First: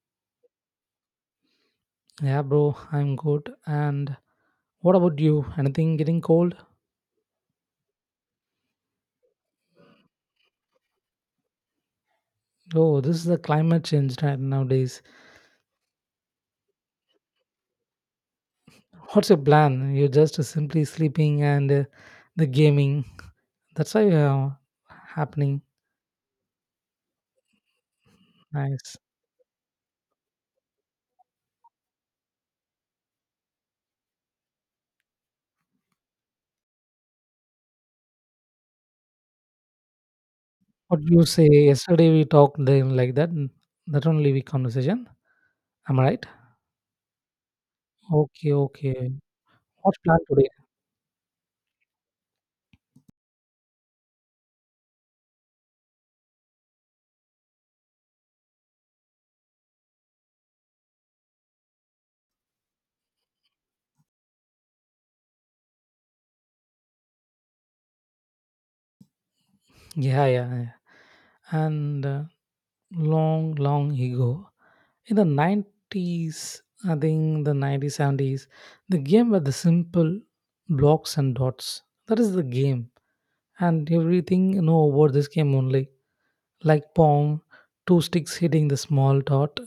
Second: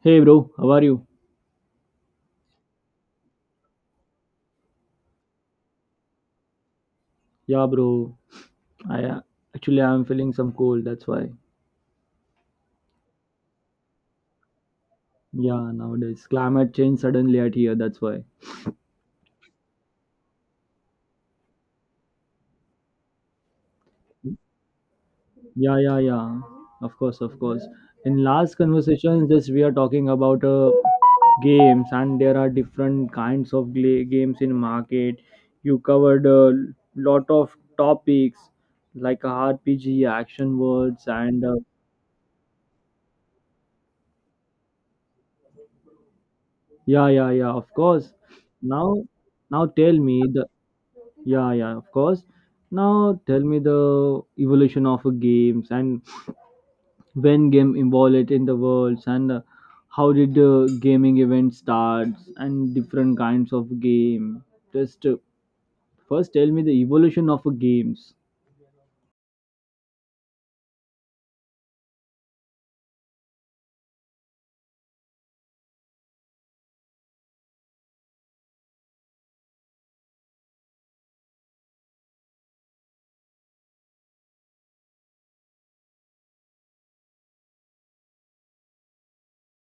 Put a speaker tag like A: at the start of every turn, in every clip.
A: Hey bro, how are you?
B: Yeah, bro, I'm good. And what about you? Anything getting cold?
A: Yeah, bro, I actually I'm feeling some cold. That's why.
B: Oh, this is the climate change right nowadays.
A: Yeah, nowadays climate change suddenly at here. That's why.
B: What's your plan? You're just simply sleeping and the gaming. That's why happening.
A: Yeah, yeah, yeah. Of course, of course. In last
B: Nice.
A: conversations, just we are talking about games, and there are different kinds of games in market. You covered a lot of topics like RPG, action
B: What
A: words,
B: do you
A: and
B: say? Yesterday we talked then like that. That only we conversation. Am I right?
A: yeah, yeah, yeah. Of course.
B: Okay,
A: Now,
B: okay.
A: now tell
B: What's plan
A: me the
B: today?
A: Yeah, yeah, of course. Now tell me the evolution of games, and when game evolved in the world, and how did gaming event starts and different kinds of game. Just first tell me the evolution of games.
B: Yeah, yeah, yeah. And long, long ago. In the 90s, I think the 90s, 70s, the game were the simple blocks and dots. That is the game. And everything you know about this game only. Like Pong, two sticks hitting the small dot.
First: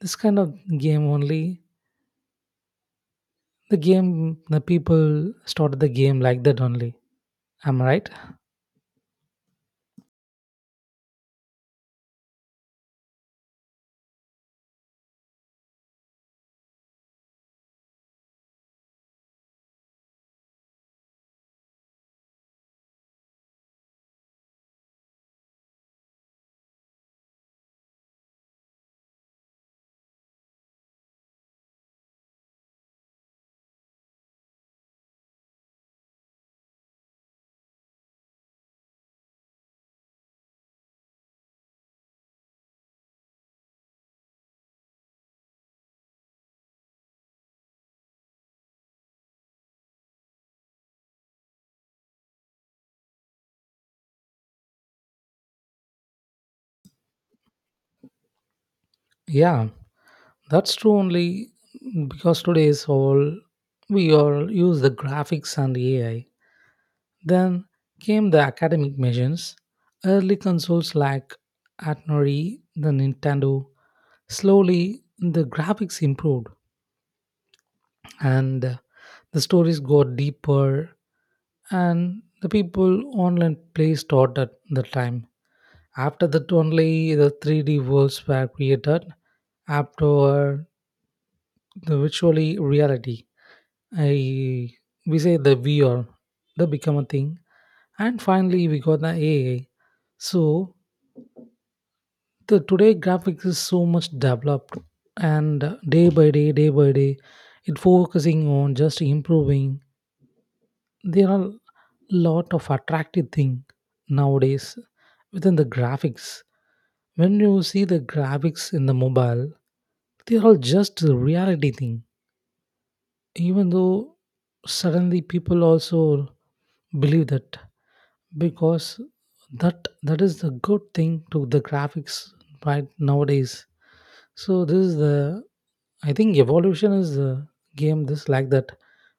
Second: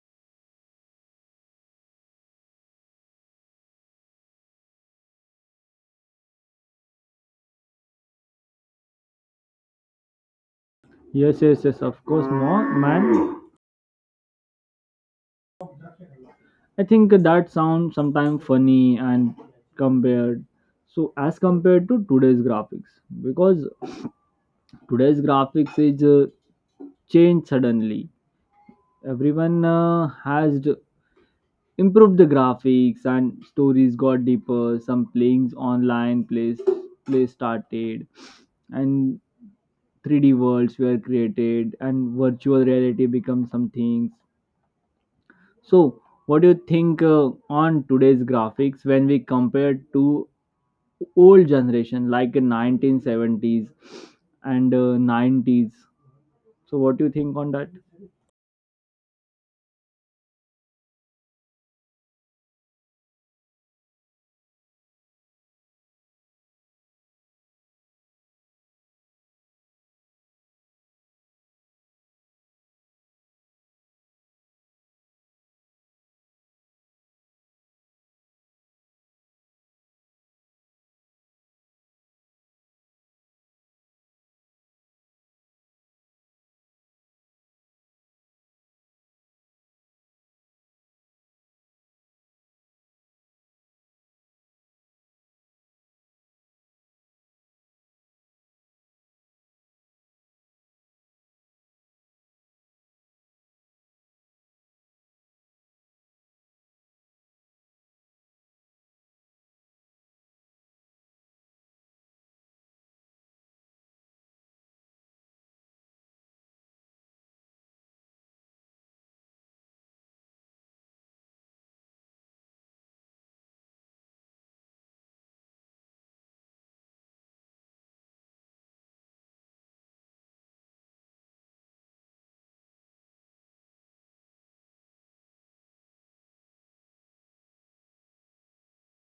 B: This kind of game only. The game, the people started the game like that only. Am I right?
A: Yes, yes, yes, of course, more man. I think that sounds sometimes funny and compared. So as compared to today's graphics, because today's graphics is changed suddenly, everyone has improved the graphics, and stories got deeper, some playings online plays play started, and 3D worlds were created, and virtual reality becomes some things. So what do you think on today's graphics when we compare to old generation like in 1970s and 90s? So what do you think on that?
B: Yeah, that's true only, because today is all, we all use the graphics and AI. Then came the academic machines. Early consoles like Atari, the Nintendo. Slowly, the graphics improved and the stories got deeper, and the people online play started at the time. After that, only the 3D worlds were created. After the virtually reality, I we say the VR, the become a thing, and finally we got the AI. So the today graphics is so much developed, and day by day, day by day it focusing on just improving. There are a lot of attractive thing nowadays within the graphics. When you see the graphics in the mobile, they are all just reality thing. Even though suddenly people also believe that, because that is the good thing to the graphics right nowadays. So this is the, I think, evolution is the game this like that,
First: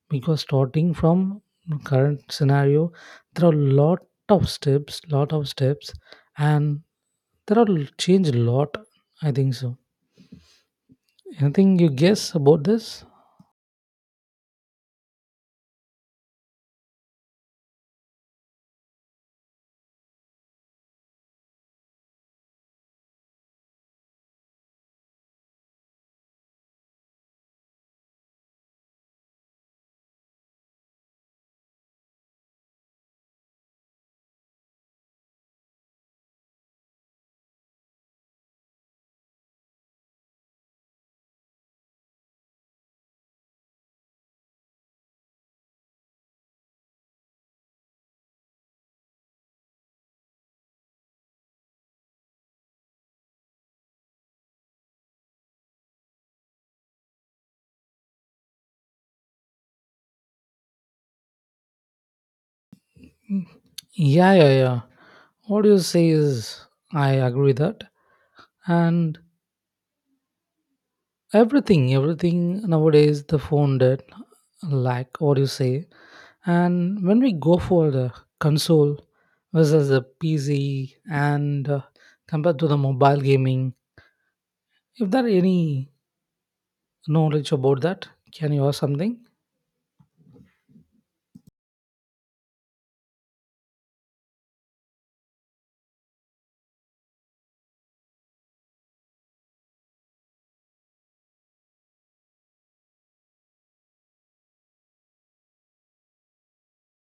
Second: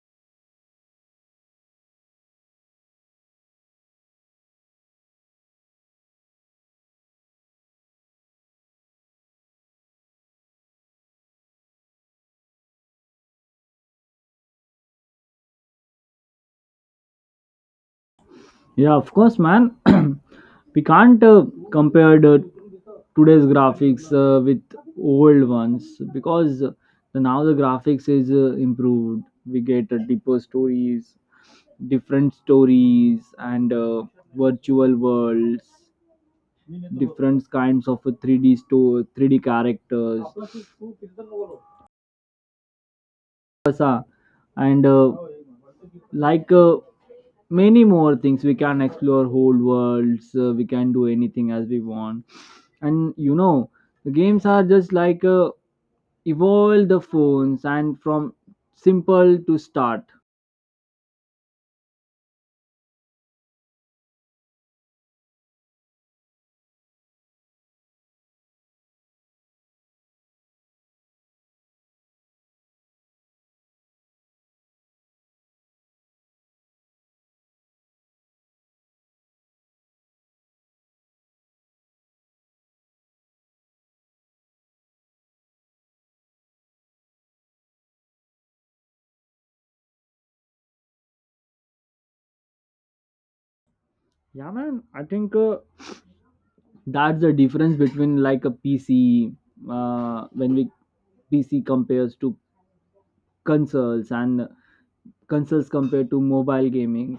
B: because starting from current scenario, there are lot of steps, lot of steps, and there are change a lot, I think so. Anything you guess about this?
A: Yeah, of course, man. We can't compare the today's graphics with old ones, because now the graphics is improved. We get deeper stories, different stories, and virtual worlds, different kinds of 3D store, 3D characters, Kasa, and like uh, many more things. We can explore whole worlds, we can do anything as we want. And you know the games are just like evolve the phones and from simple to start.
B: Yeah, yeah, yeah, what you say is, I agree that. And everything nowadays the phone did, like what you say. And when we go for the console versus the PC, and compared to the mobile gaming, if there any knowledge about that, can you ask something?
A: Yeah, man, I think that's the difference between like a pc. Uh, when we pc compares to consoles, and consoles compared to mobile gaming.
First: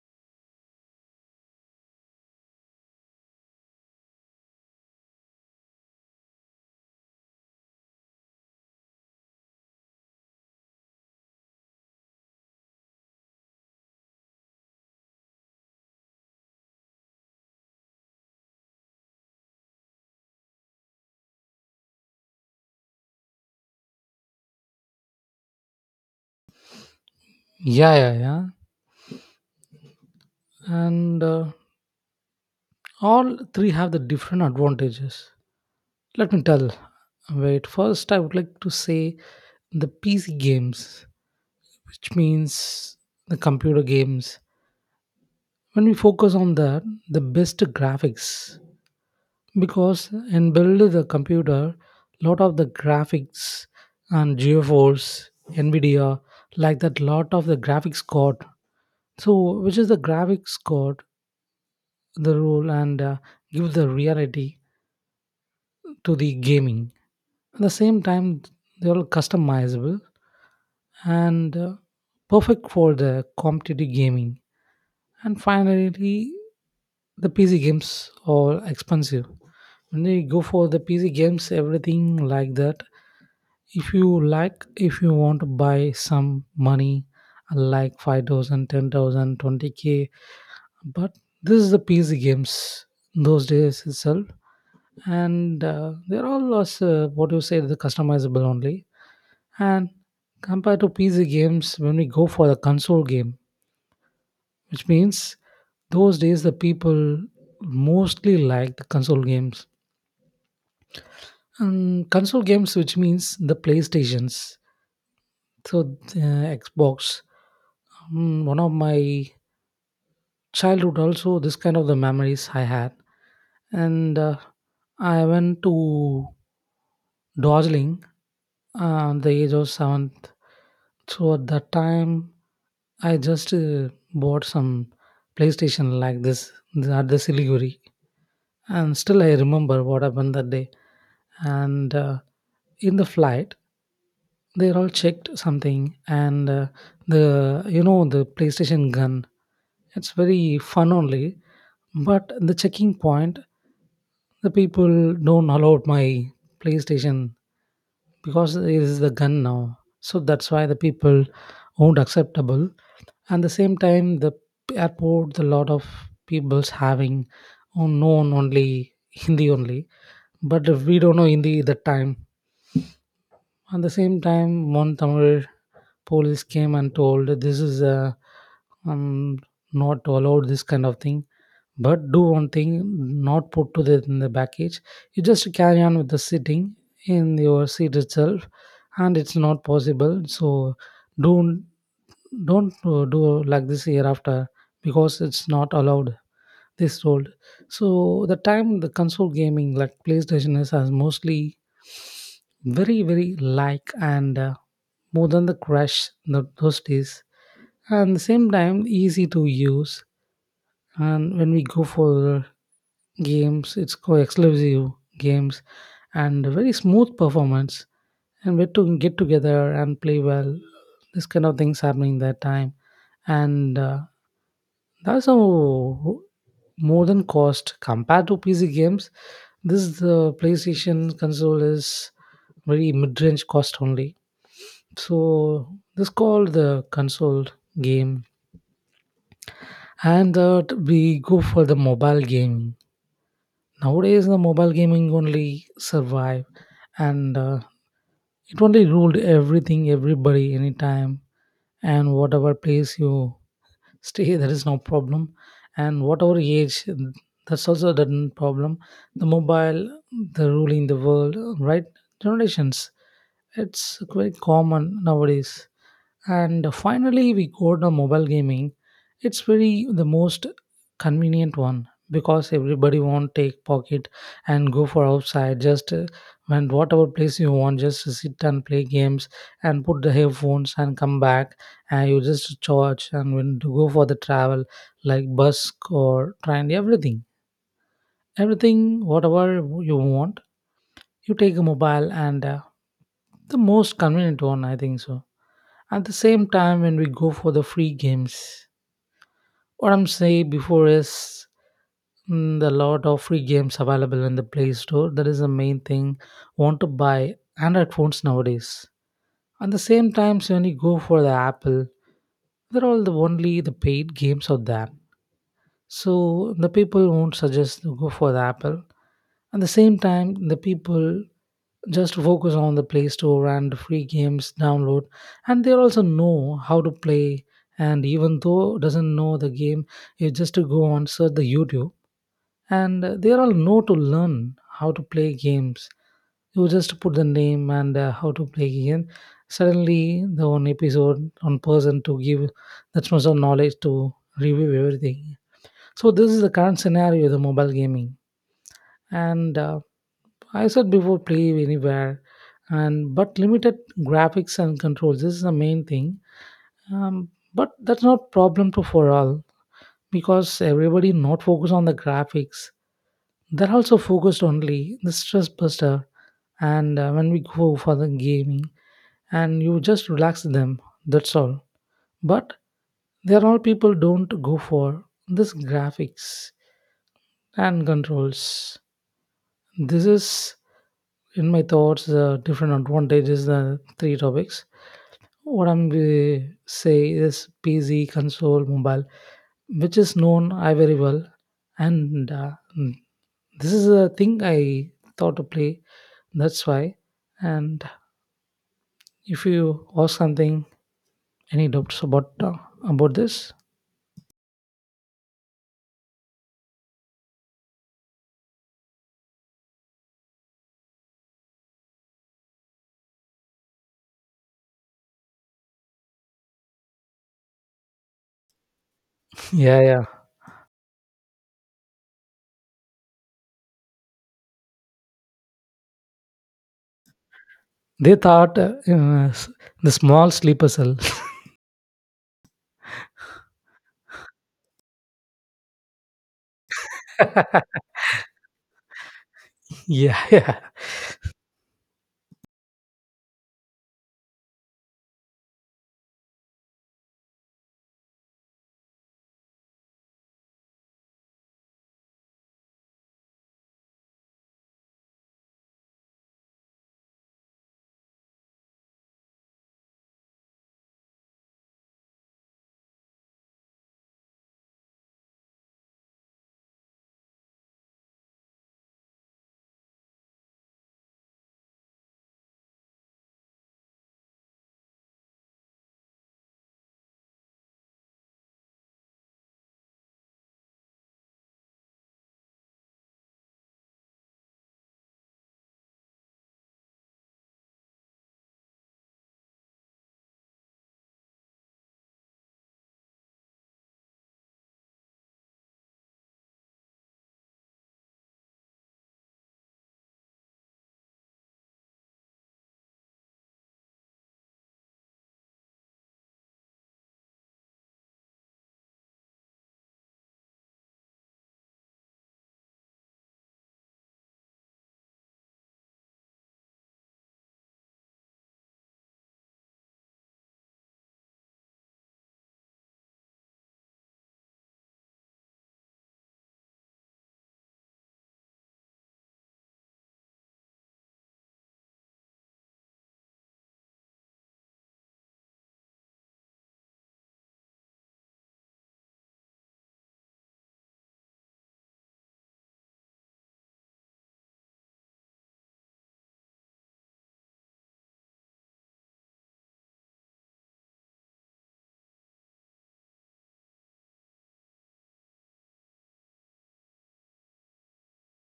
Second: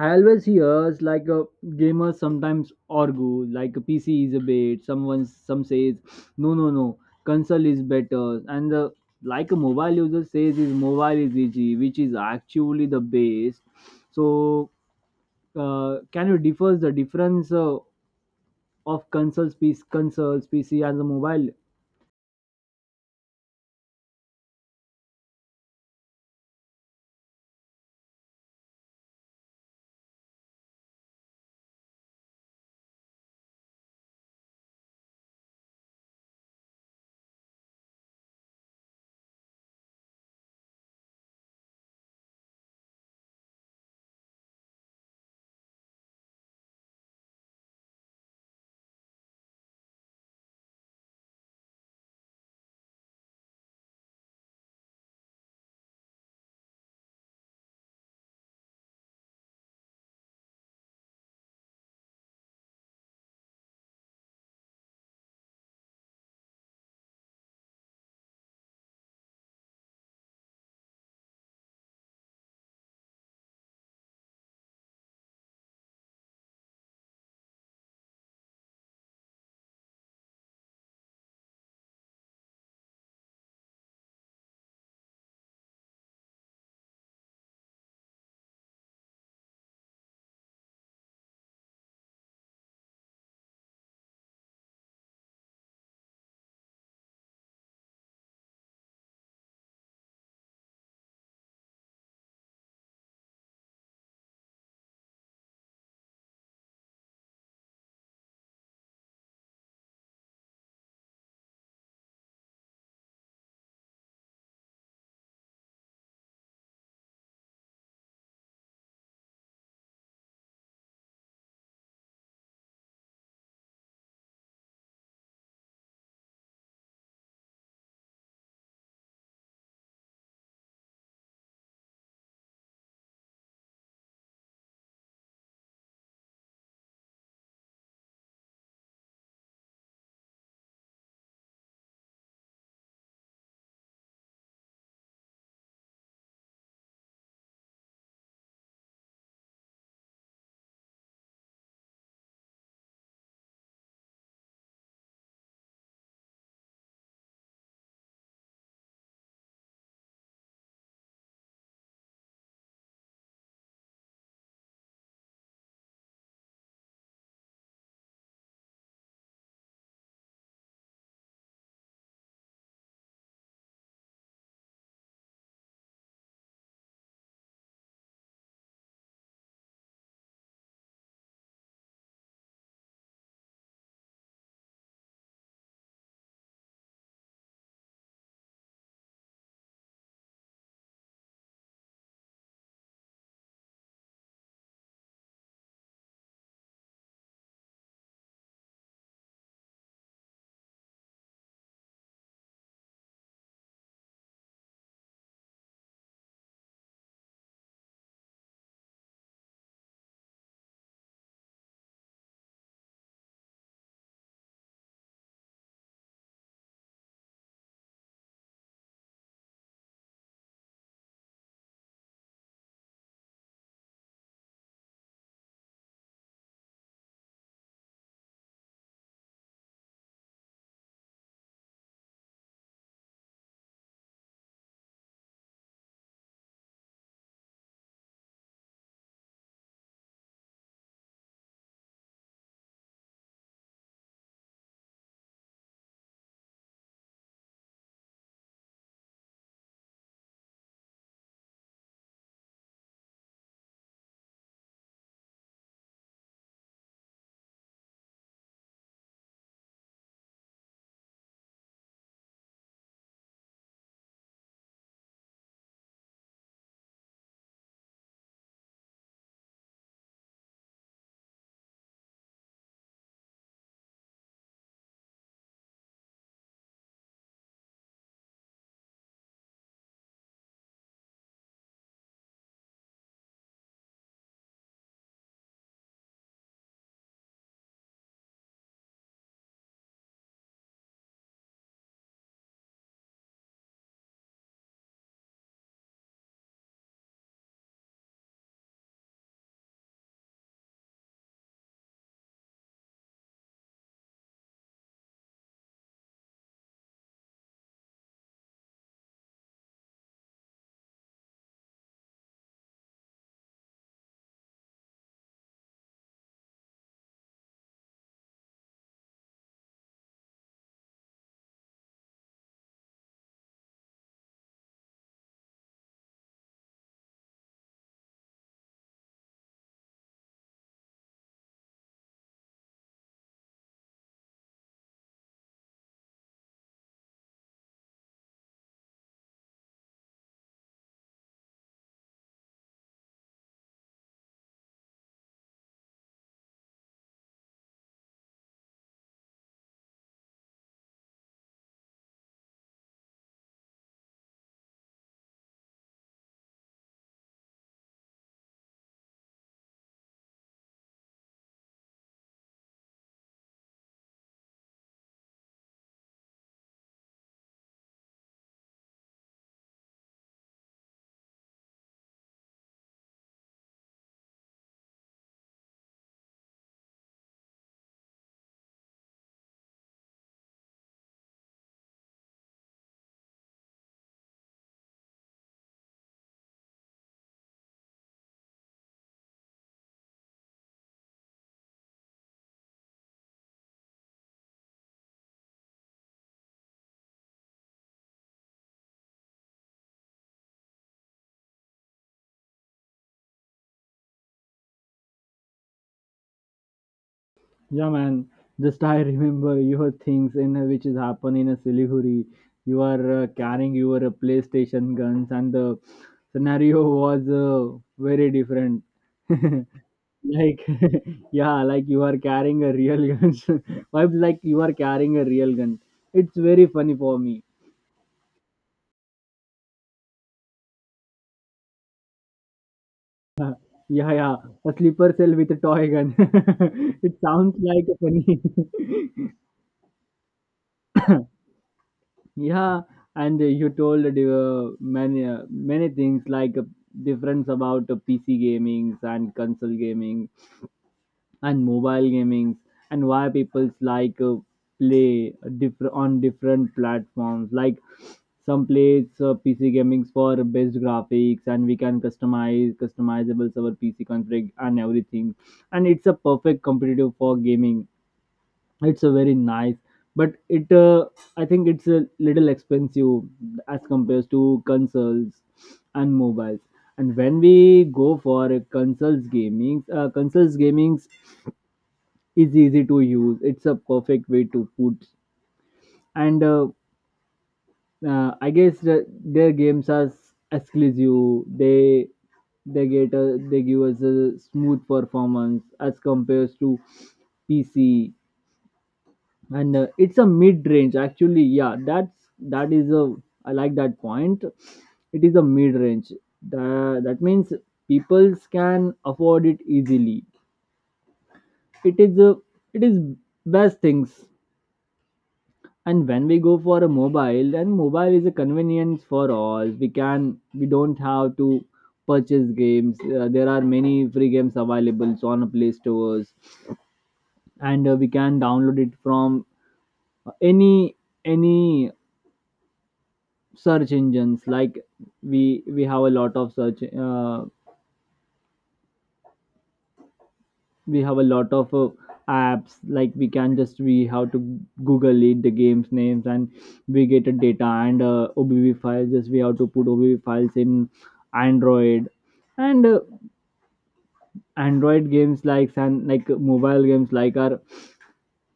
A: I always hears like a gamers sometimes argue like a PC is a bait. Someone some says no, no, no, console is better. And the like a mobile user says is mobile is easy, which is actually the base. So can you differ the difference of consoles PC consoles PC and the mobile?
B: Yeah, yeah, yeah. And all three have the different advantages. Let me tell, wait, first I would like to say the PC games, which means the computer games. When we focus on that, the best graphics, because in build the computer, lot of the graphics and GeForce, NVIDIA, like that, lot of the graphics card. So, which is the graphics card, the role, and give the reality to the gaming. At the same time, they're customizable, and perfect for the competitive gaming. And finally, the PC games are expensive. When you go for the PC games, everything like that. If you like, if you want to buy some money, like 5,000, 10,000, 20K, but this is the PC games those days itself. And they're all also, what you say, the customizable only. And compared to PC games, when we go for the console game, which means those days the people mostly like the console games. And console games which means the PlayStations. So Xbox. One of my childhood also this kind of the memories I had. And I went to Darjeeling at the age of seventh. So at that time, I just bought some PlayStation like this at the Siliguri. And still I remember what happened that day. And in the flight, they're all checked something, and the you know the PlayStation gun. It's very fun only, but the checking point, the people don't allow my PlayStation, because it is the gun now. So that's why the people won't acceptable. And the same time, the airport, the lot of people's having known only Hindi only, but if we don't know Hindi that time. At the same time, one Tamil police came and told this is um, not allowed this kind of thing. But do one thing, not put to the in the package. You just carry on with the sitting in your seat itself, and it's not possible. So don't don't do like this hereafter, because it's not allowed this old. So the time the console gaming like PlayStation is has mostly very very like, and more than the crash in the, those days. And the same time easy to use. And when we go for games, it's called exclusive games and very smooth performance. And we to get together and play well. This kind of things happening that time. And that's a more than cost compared to PC games. This the PlayStation console is very mid-range cost only. So this called the console game, and that we go for the mobile gaming. Nowadays, the mobile gaming only survive, and it only ruled everything, everybody, anytime, and whatever place you stay, there is no problem. And whatever age, that's also the problem. The mobile, the ruling the world, right? Generations. It's quite common nowadays. And finally, we go to mobile gaming. It's very the most convenient one, because everybody won't take pocket and go for outside. Just when whatever place you want, just sit and play games and put the headphones and come back. And you just charge and when to go for the travel like bus or train, everything, everything, whatever you want, you take a mobile, and the most convenient one, I think so. At the same time, when we go for the free games, what I'm saying before is, the lot of free games available in the Play Store. That is the main thing. Want to buy Android phones nowadays. At the same time, so when you go for the Apple, they're all the only the paid games of that. So the people won't suggest to go for the Apple. At the same time, the people just focus on the Play Store and free games download, and they also know how to play. And even though doesn't know the game, you just to go on search the YouTube, and they all know to learn how to play games. You just put the name and how to play game, suddenly the one episode one person to give that much of knowledge to review everything. So this is the current scenario the mobile gaming. And I said before, play anywhere, and but limited graphics and controls. This is the main thing. But that's not problem to for all, because everybody not focus on the graphics. They're also focused only the stress buster, and when we go for the gaming and you just relax them. That's all. But there are people don't go for this graphics and controls. This is in my thoughts the different advantages the three topics what I'm say is PC, console, mobile, which is known I very well, and mm, this is a thing I thought to play. That's why. And if you ask something, any doubts about this?
A: Yeah, man. Just I remember your things in which is happen in a Siliguri. You are carrying your PlayStation guns, and the scenario was very different.
B: Yeah, yeah.
A: Like, yeah, like you are carrying a real gun. Vibes like you are carrying a real gun. It's very funny for me.
B: They thought the small sleeper cell.
A: Yeah, yeah, a sleeper cell with a toy gun. It sounds like a
B: Yeah, yeah,
A: funny. Yeah, and you told many things like difference about PC gamings and console gaming and mobile gamings, and why people's like play different on different platforms. Like some plays PC gamings for best graphics, and we can customize customizables our PC config and everything, and it's a perfect competitive for gaming. It's a very nice, but it I think it's a little expensive as compared to consoles and mobiles. And when we go for a consoles gaming is easy to use. It's a perfect way to put, and I guess their games are exclusive. They they give us a smooth performance as compared to pc. And it's a mid range, actually, yeah. that's that is a I like that point. It is a mid range. That means people can afford it easily. it is a it is best things. And when we go for a mobile, then mobile is a convenience for all. We can we don't have to purchase games. There are many free games available on play stores, and we can download it from any any search engines. Like, we have a lot of we have a lot of uh, apps. Like we can, just we have to google it the games names, and we get a data, and obv files. Just we have to put obv files in android. And android games like, and like mobile games like, are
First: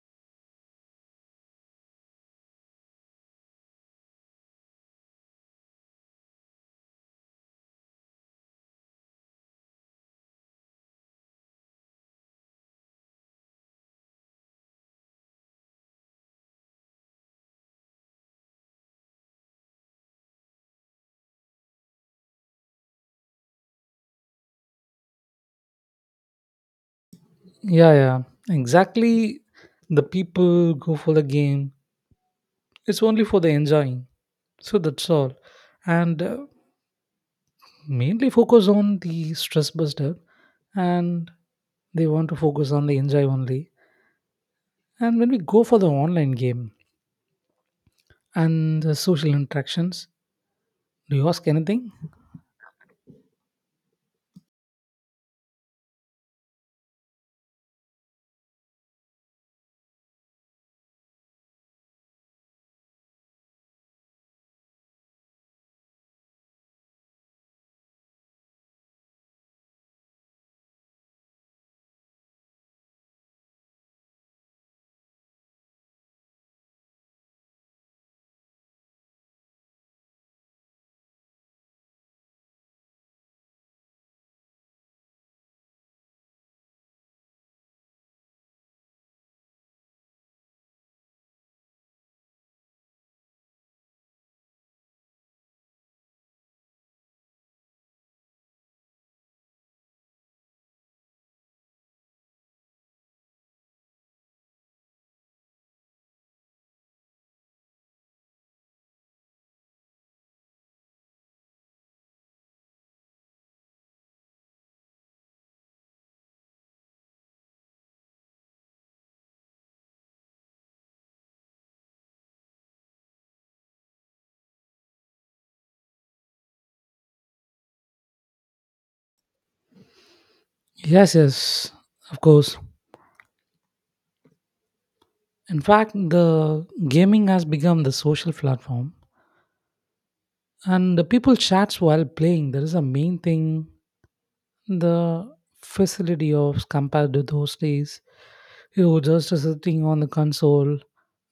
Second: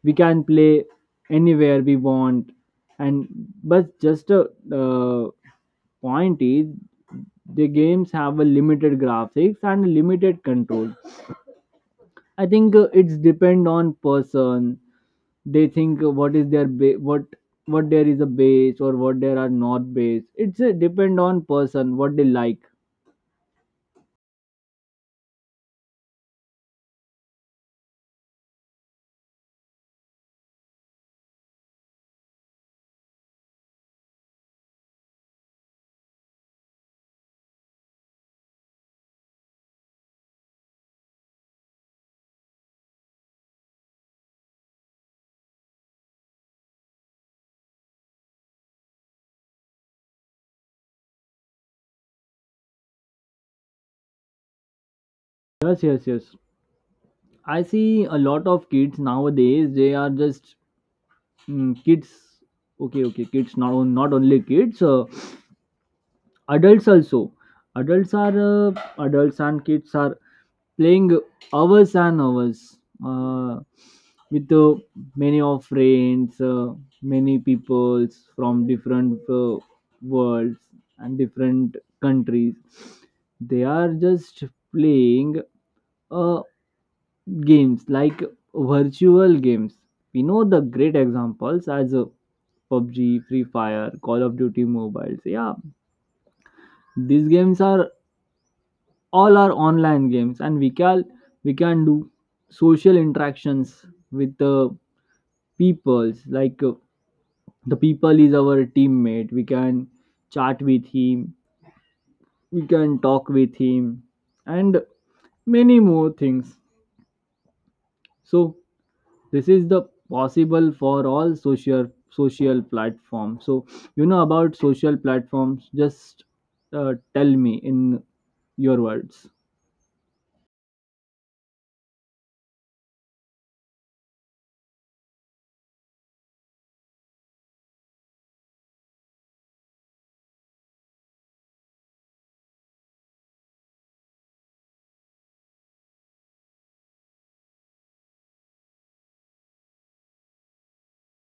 A: we can play anywhere we want. And but just uh, point is the games have a limited graphics and limited control. I think it's depend on person. They think what is their what there is a base or what there are not base. It's a depend on person what they like.
B: yeah, yeah. Exactly. The people go for the game. It's only for the enjoying. So that's all. And mainly focus on the stress buster, and they want to focus on the enjoy only. And when we go for the online game and the social interactions, do you ask anything?
A: Yes, yes, yes. I see a lot of kids nowadays. They are just kids. Okay, okay. Kids, not only kids, adults also. adults are uh, Adults and kids are playing hours and hours, uh, with many of friends, many peoples from different worlds and different countries. They are just playing uh, games like virtual games. We know the great examples as PUBG, Free Fire, Call of Duty mobiles. Yeah, these games are all are online games, and we can do social interactions with the peoples. Like the people is our teammate. We can chat with him. We can talk with him. And many more things. So this is the possible for all social platforms. So you know about social platforms. Just tell me in your words.
B: Yes, yes, of course. In fact, the gaming has become the social platform, and the people chats while playing. That is a main thing. The facility of compared to those days, you just sitting on the console.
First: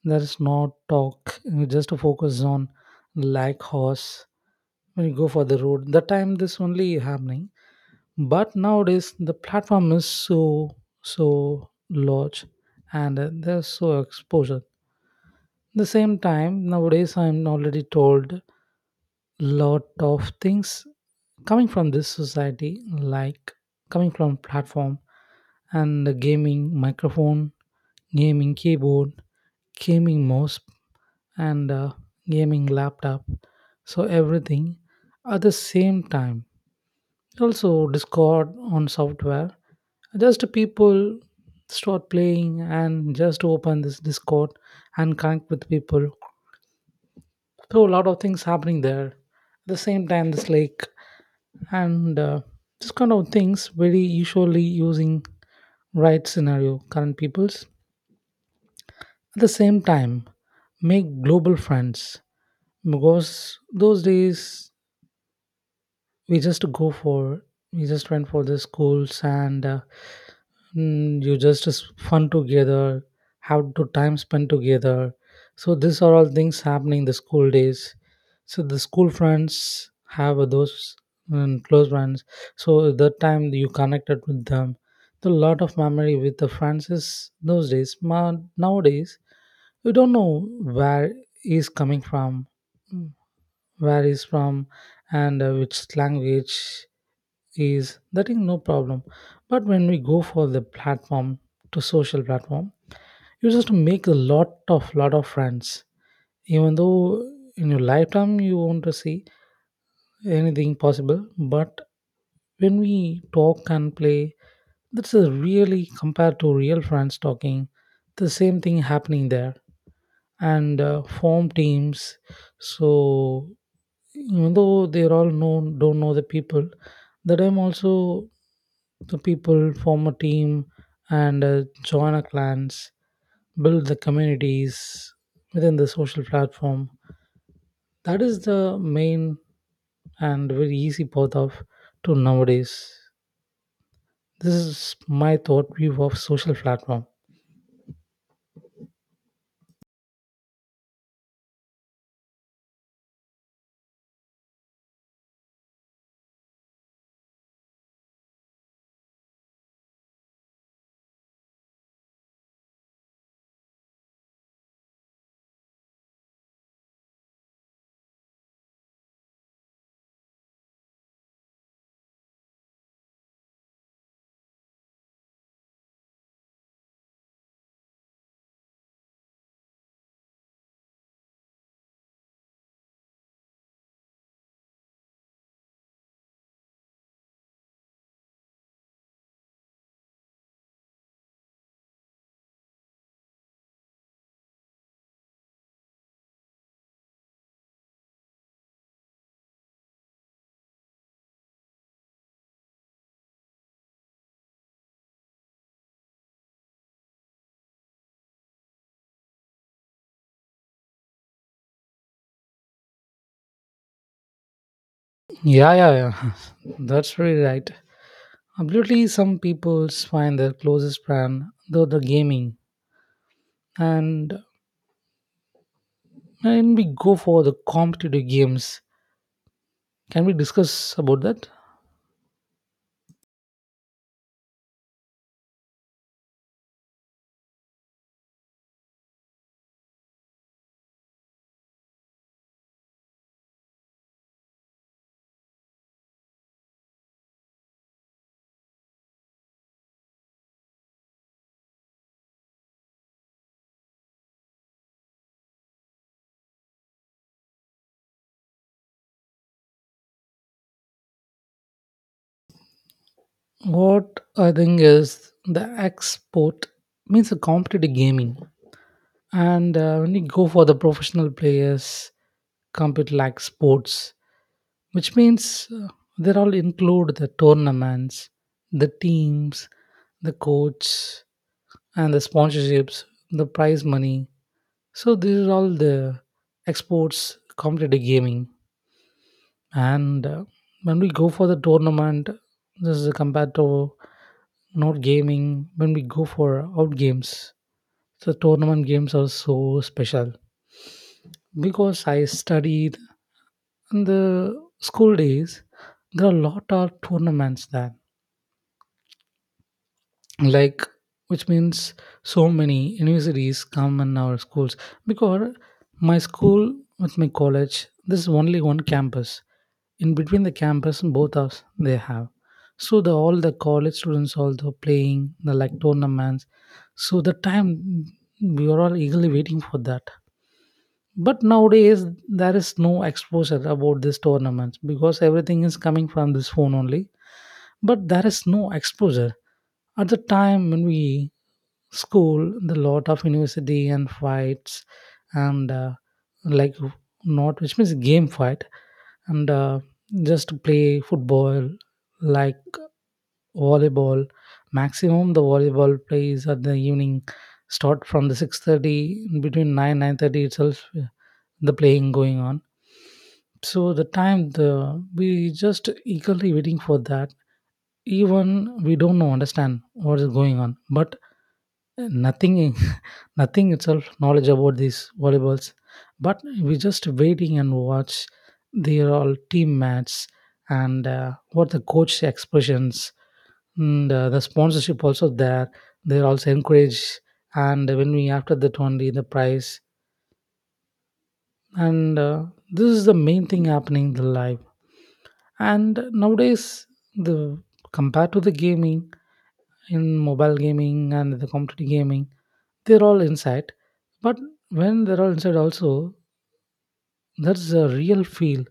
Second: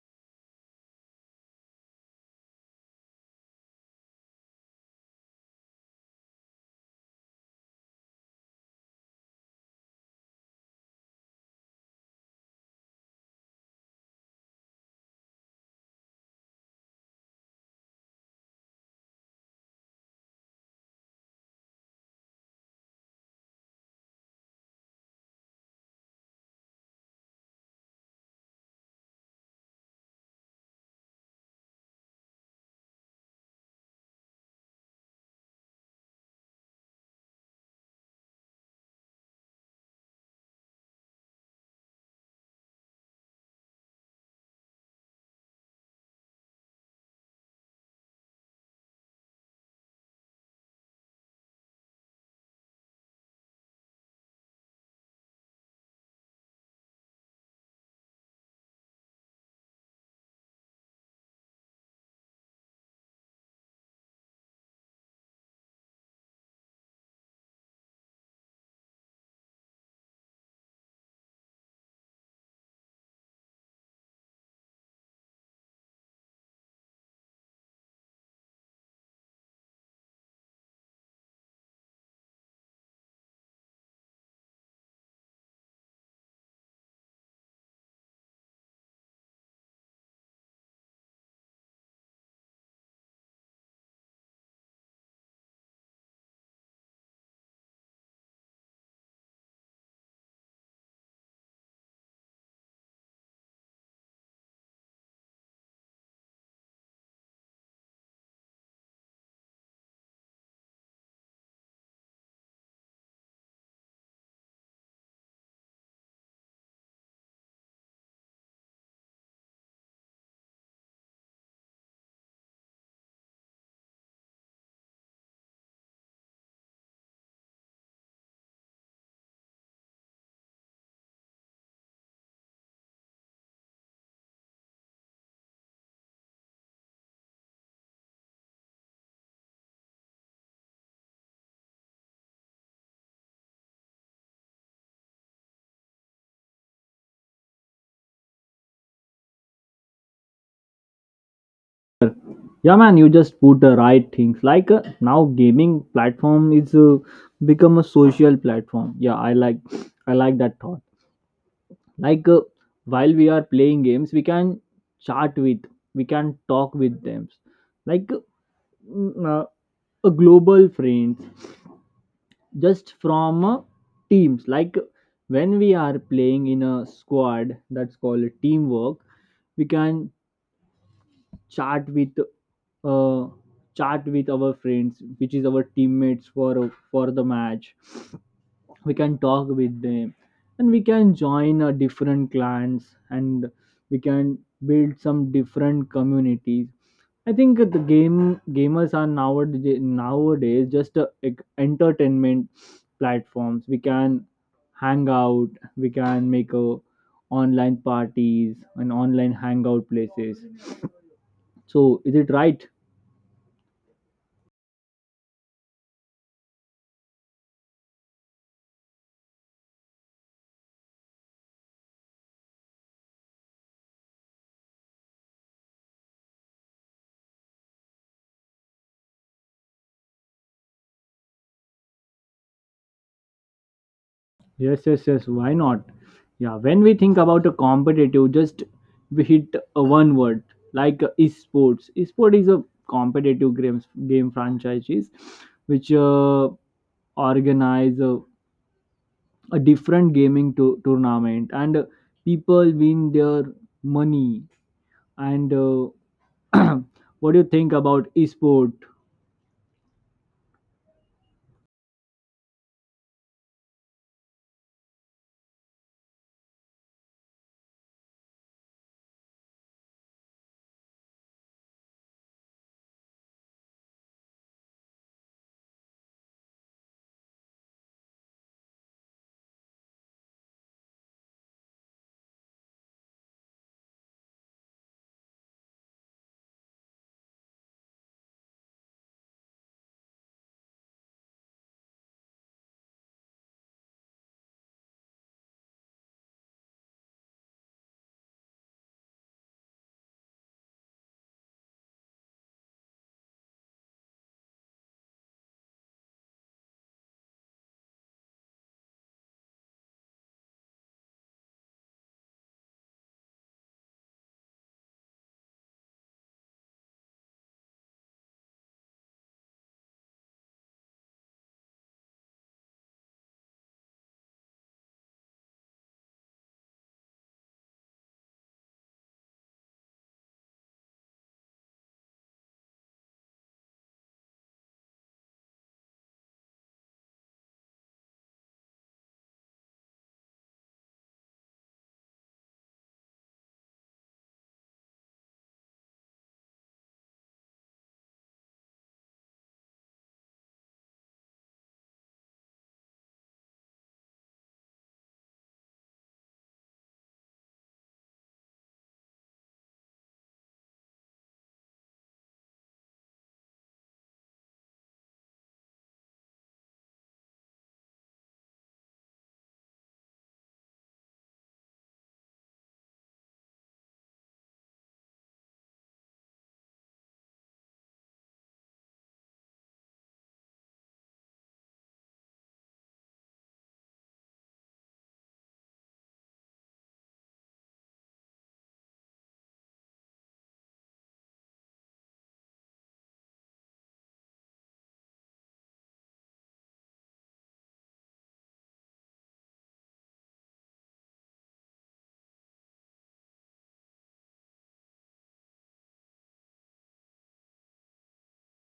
B: There is no talk. You just focus on like horse when you go for the road. The time this only happening. But nowadays the platform is so large, and there's so exposure. The same time nowadays I'm already told lot of things coming from this society, like coming from platform, and the gaming microphone, gaming keyboard, gaming mouse, and gaming laptop, so everything at the same time. Also discord on software, just people start playing and just open this discord and connect with people. So a lot of things happening there at the same time this like, and this kind of things very usually using right scenario current peoples. At the same time, make global friends, because those days we just go for, we just went for the schools, you just fun together, have to time spent together. So these are all things happening the school days, so the school friends have those, close friends. So that time you connected with them, the lot of memory with the friends is those days. Nowadays you don't know where he's coming from, mm, where he's from, and which language is that, is no problem. But when we go for the platform, to social platform, you just make a lot of friends. Even though in your lifetime you want to see anything possible, but when we talk and play, that's a really compared to real friends talking. The same thing happening there, and form teams. So even though they're all know don't know the people, the time also, the people form a team and join a clans, build the communities within the social platform. That is the main and very easy path of to nowadays. This is my thought view of social platform.
A: Yeah, man, you just put the right things. Like now, gaming platform is become a social platform. Yeah, I like that thought. Like while we are playing games, we can chat with, we can talk with them. Like mm, uh, a global friends, just from teams. Like when we are playing in a squad, that's called teamwork. We can chat with uh, chat with our friends, which is our teammates for the match. We can talk with them, and we can join different clans, and we can build some different communities. I think the gamers are nowadays just entertainment platforms. We can hang out. We can make a online parties and online hangout places. So is it right?
B: Yeah, yeah, yeah. That's very right. Absolutely, some people find their closest brand though the gaming, and when we go for the competitive games, can we discuss about that?
A: Yes, yes, yes. Why not? Yeah, when we think about a competitive, just we hit a one word like esports. Esport is a competitive game franchises which organize a different gaming tournament, and people win their money. And what do you think about esport?
B: What I think is the export means a competitive gaming, and when you go for the professional players, compete like sports, which means they all include the tournaments, the teams, the coach, and the sponsorships, the prize money. So these are all the exports competitive gaming. And when we go for the tournament, this is compared to not gaming. When we go for out games, the tournament games are so special because I studied in the school days. There are a lot of tournaments there, like, which means so many universities come in our schools, because my school with my college this is only one campus. In between the campus and both us they have, so the all the college students also playing the like tournaments. So the time we are all eagerly waiting for that. But nowadays there is no exposure about this tournament because everything is coming from this phone only. But there is no exposure. At the time when we school, the lot of university and fights, and like not which means game fight, and just to play football, like volleyball. Maximum the volleyball plays at the evening, start from the 6:30 between 9 9:30 itself, the playing going on. So the time the we just eagerly waiting for that. Even we don't know understand what is going on, but nothing in- nothing itself knowledge about these volleyballs, but we just waiting and watch their all team match, and what the coach expressions, and the sponsorship also there, they're also encouraged, and when we after that only the price, and this is the main thing happening in the life. And nowadays, the compared to the gaming, in mobile gaming and the competitive gaming, they're all inside. But when they're all inside also, that's a real feel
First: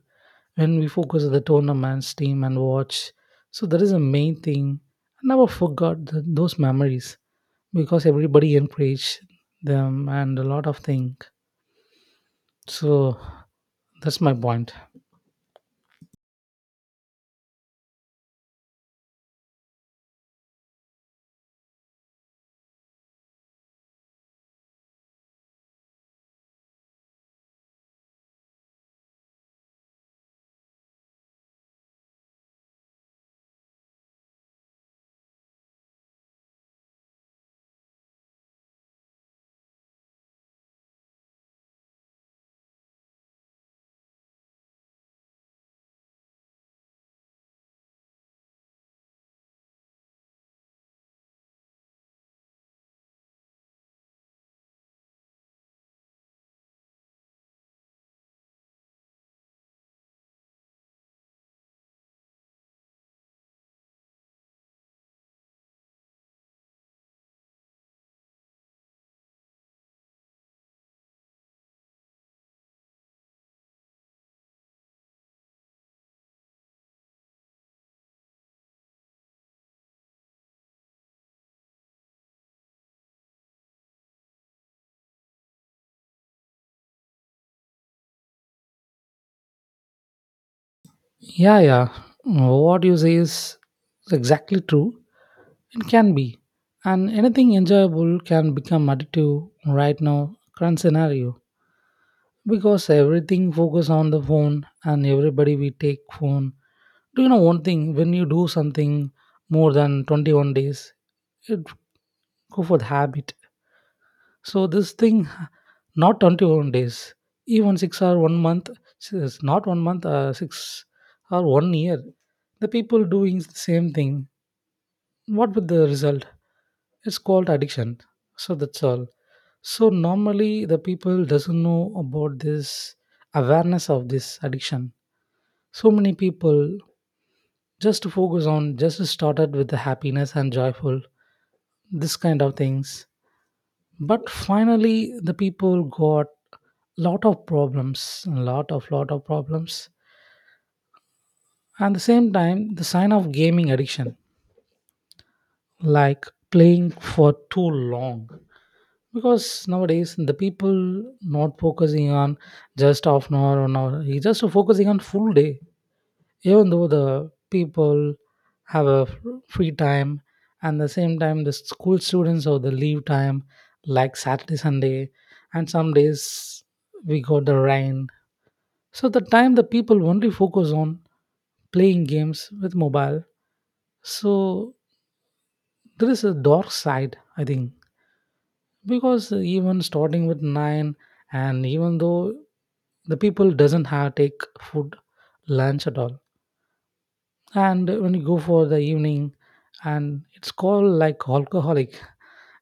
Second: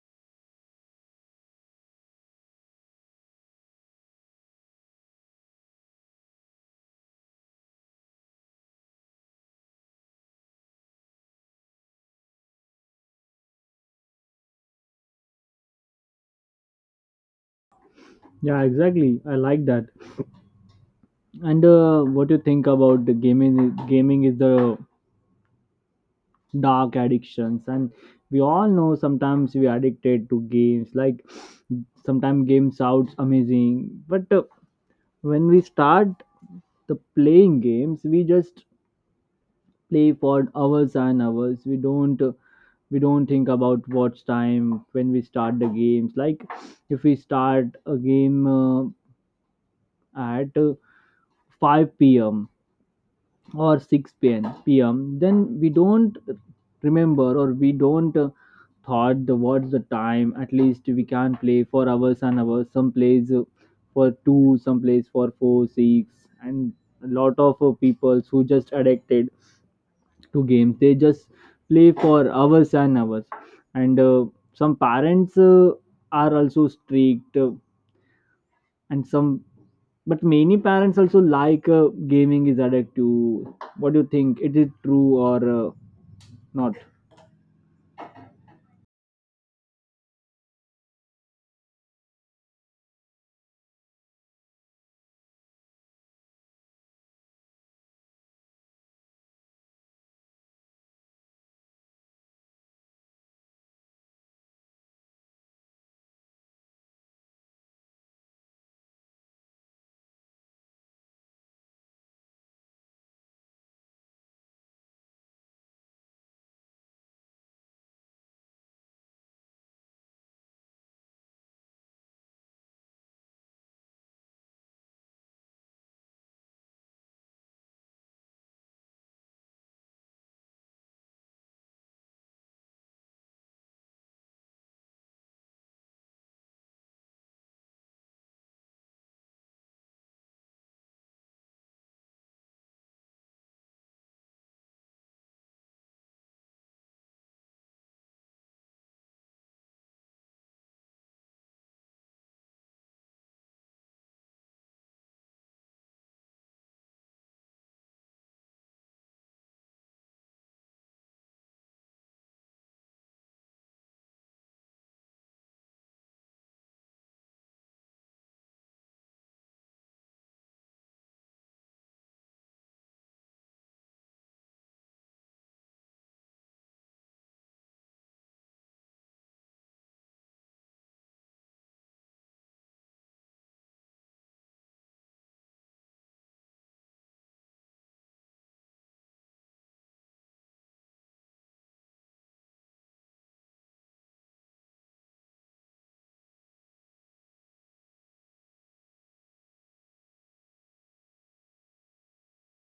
B: when we focus on the tournament's team and watch. So that is the main thing. I never forgot those memories because everybody encouraged them and a lot of things. So that's my point.
A: Yeah, exactly. I like that. And what do you think about the gaming? Gaming is the dark addictions, and we all know sometimes we are addicted to games. Like sometimes game sounds amazing, but when we start the playing games, we just play for hours and hours. We don't uh, we don't think about watch time. When we start the games, like if we start a game at 5 p.m. or 6 p.m. then we don't remember, or we don't thought the what's the time. At least we can play for hours and hours. Some plays for 2, some plays for 4, 6, and a lot of people who just addicted to games, they just play for hours and hours. And some parents are also strict, and some, but many parents also like. Gaming is addictive. What do you think? It is true or not?
B: Yeah, yeah. What you say is exactly true. It can be, and anything enjoyable can become addictive. Right now, current scenario, because everything focus on the phone and everybody we take phone. Do you know one thing, when you do something more than 21 days, it go for the habit. So this thing, not 21 days, even 6 or 1 month, it's not 1 month 6 or 1 year, the people doing the same thing, what with the result, it's called addiction. So that's all. So normally the people doesn't know about this, awareness of this addiction. So many people just to focus on, just started with the happiness and joyful, this kind of things. But finally, the people got lot of problems, lot of problems. And the same time, the sign of gaming addiction, like playing for too long. Because nowadays the people not focusing on just half an hour, 1 hour, he just focusing on full day. Even though the people have a free time, and the same time the school students or the leave time like Saturday Sunday, and some days we got the rain, so the time the people only focus on playing games with mobile. So there is a dark side, I think. Because even starting with 9, and even though the people doesn't have take food, lunch at all, and when you go for the evening, and it's called like alcoholic.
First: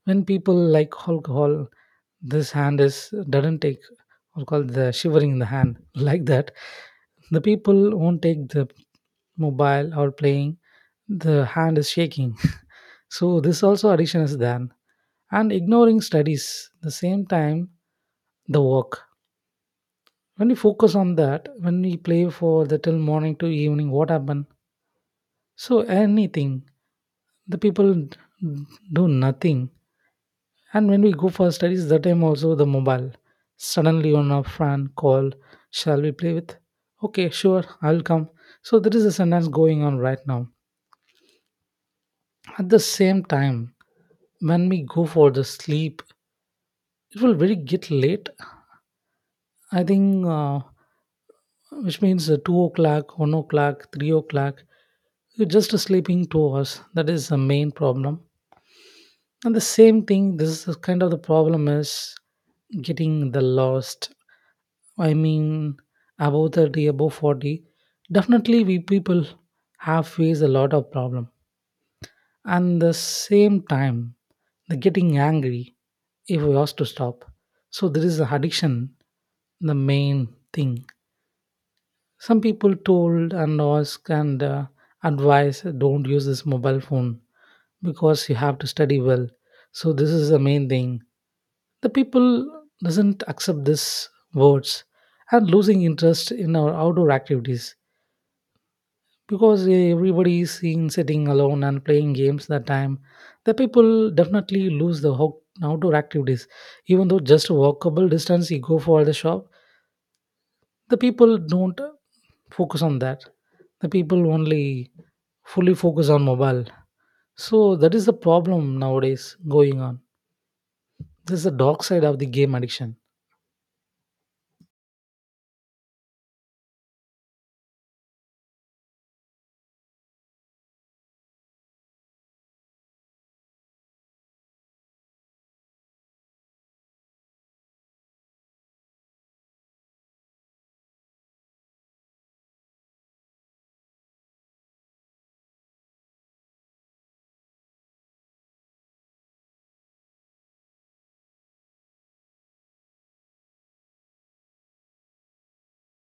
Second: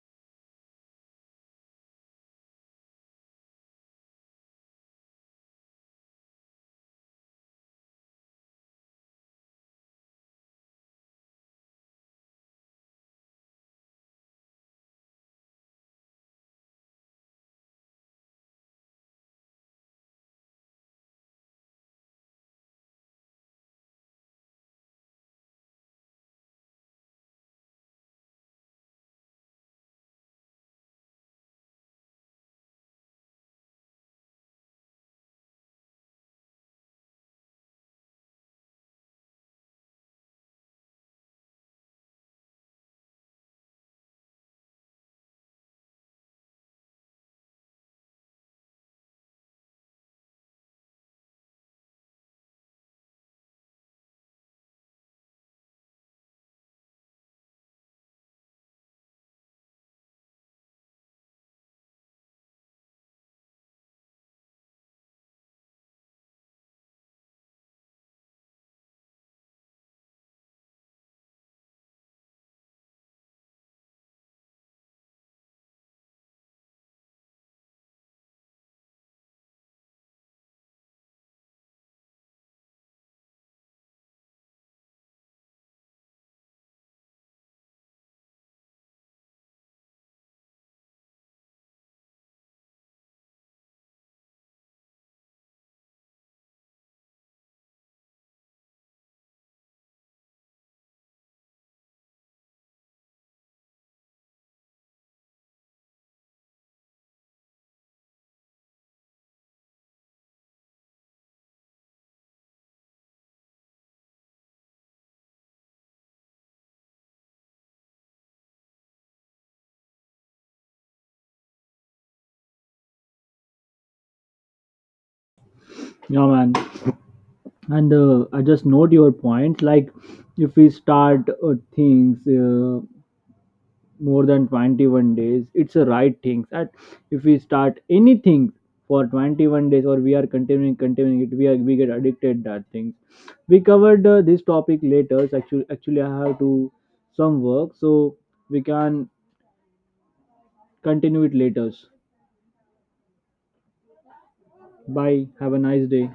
B: When people like alcohol, this hand is doesn't take, or called the shivering in the hand like that, the people won't take the mobile or playing, the hand is shaking. So this also addiction is there. And ignoring studies the same time, the work, when you focus on that, when we play for the till morning to evening, what happen? So anything, the people do nothing. And when we go for studies, the time also the mobile. Suddenly on a friend call, shall we play with? Okay, sure, I'll come. So there is a sentence going on right now. At the same time, when we go for the sleep, it will very get late. I think, which means 2 o'clock, 1 o'clock, 3 o'clock. You're just sleeping 2 hours. That is the main problem. And the same thing, this is kind of the problem is getting the lost, I mean above 30 above 40, definitely we people have faced a lot of problem. And the same time, the getting angry if we ask to stop. So there is addiction, the main thing. Some people told and ask and advise don't use this mobile phone because you have to study well. So this is the main thing. The people doesn't accept these words, and losing interest in our outdoor activities, because eh, everybody is seen sitting alone and playing games. That time the people definitely lose the outdoor activities. Even though just a walkable distance you go for the shop, the people don't focus on that, the people only fully focus on mobile. So that is the problem nowadays going on. This is the dark side of the game addiction.
A: Yeah, man, and I just note your point. Like if we start things more than 21 days, it's a right thing. That if we start anything for 21 days, or we are continuing it, we get addicted, that thing. We covered this topic later. Actually, I have to some work. So we can continue it later. Bye. Have a nice day.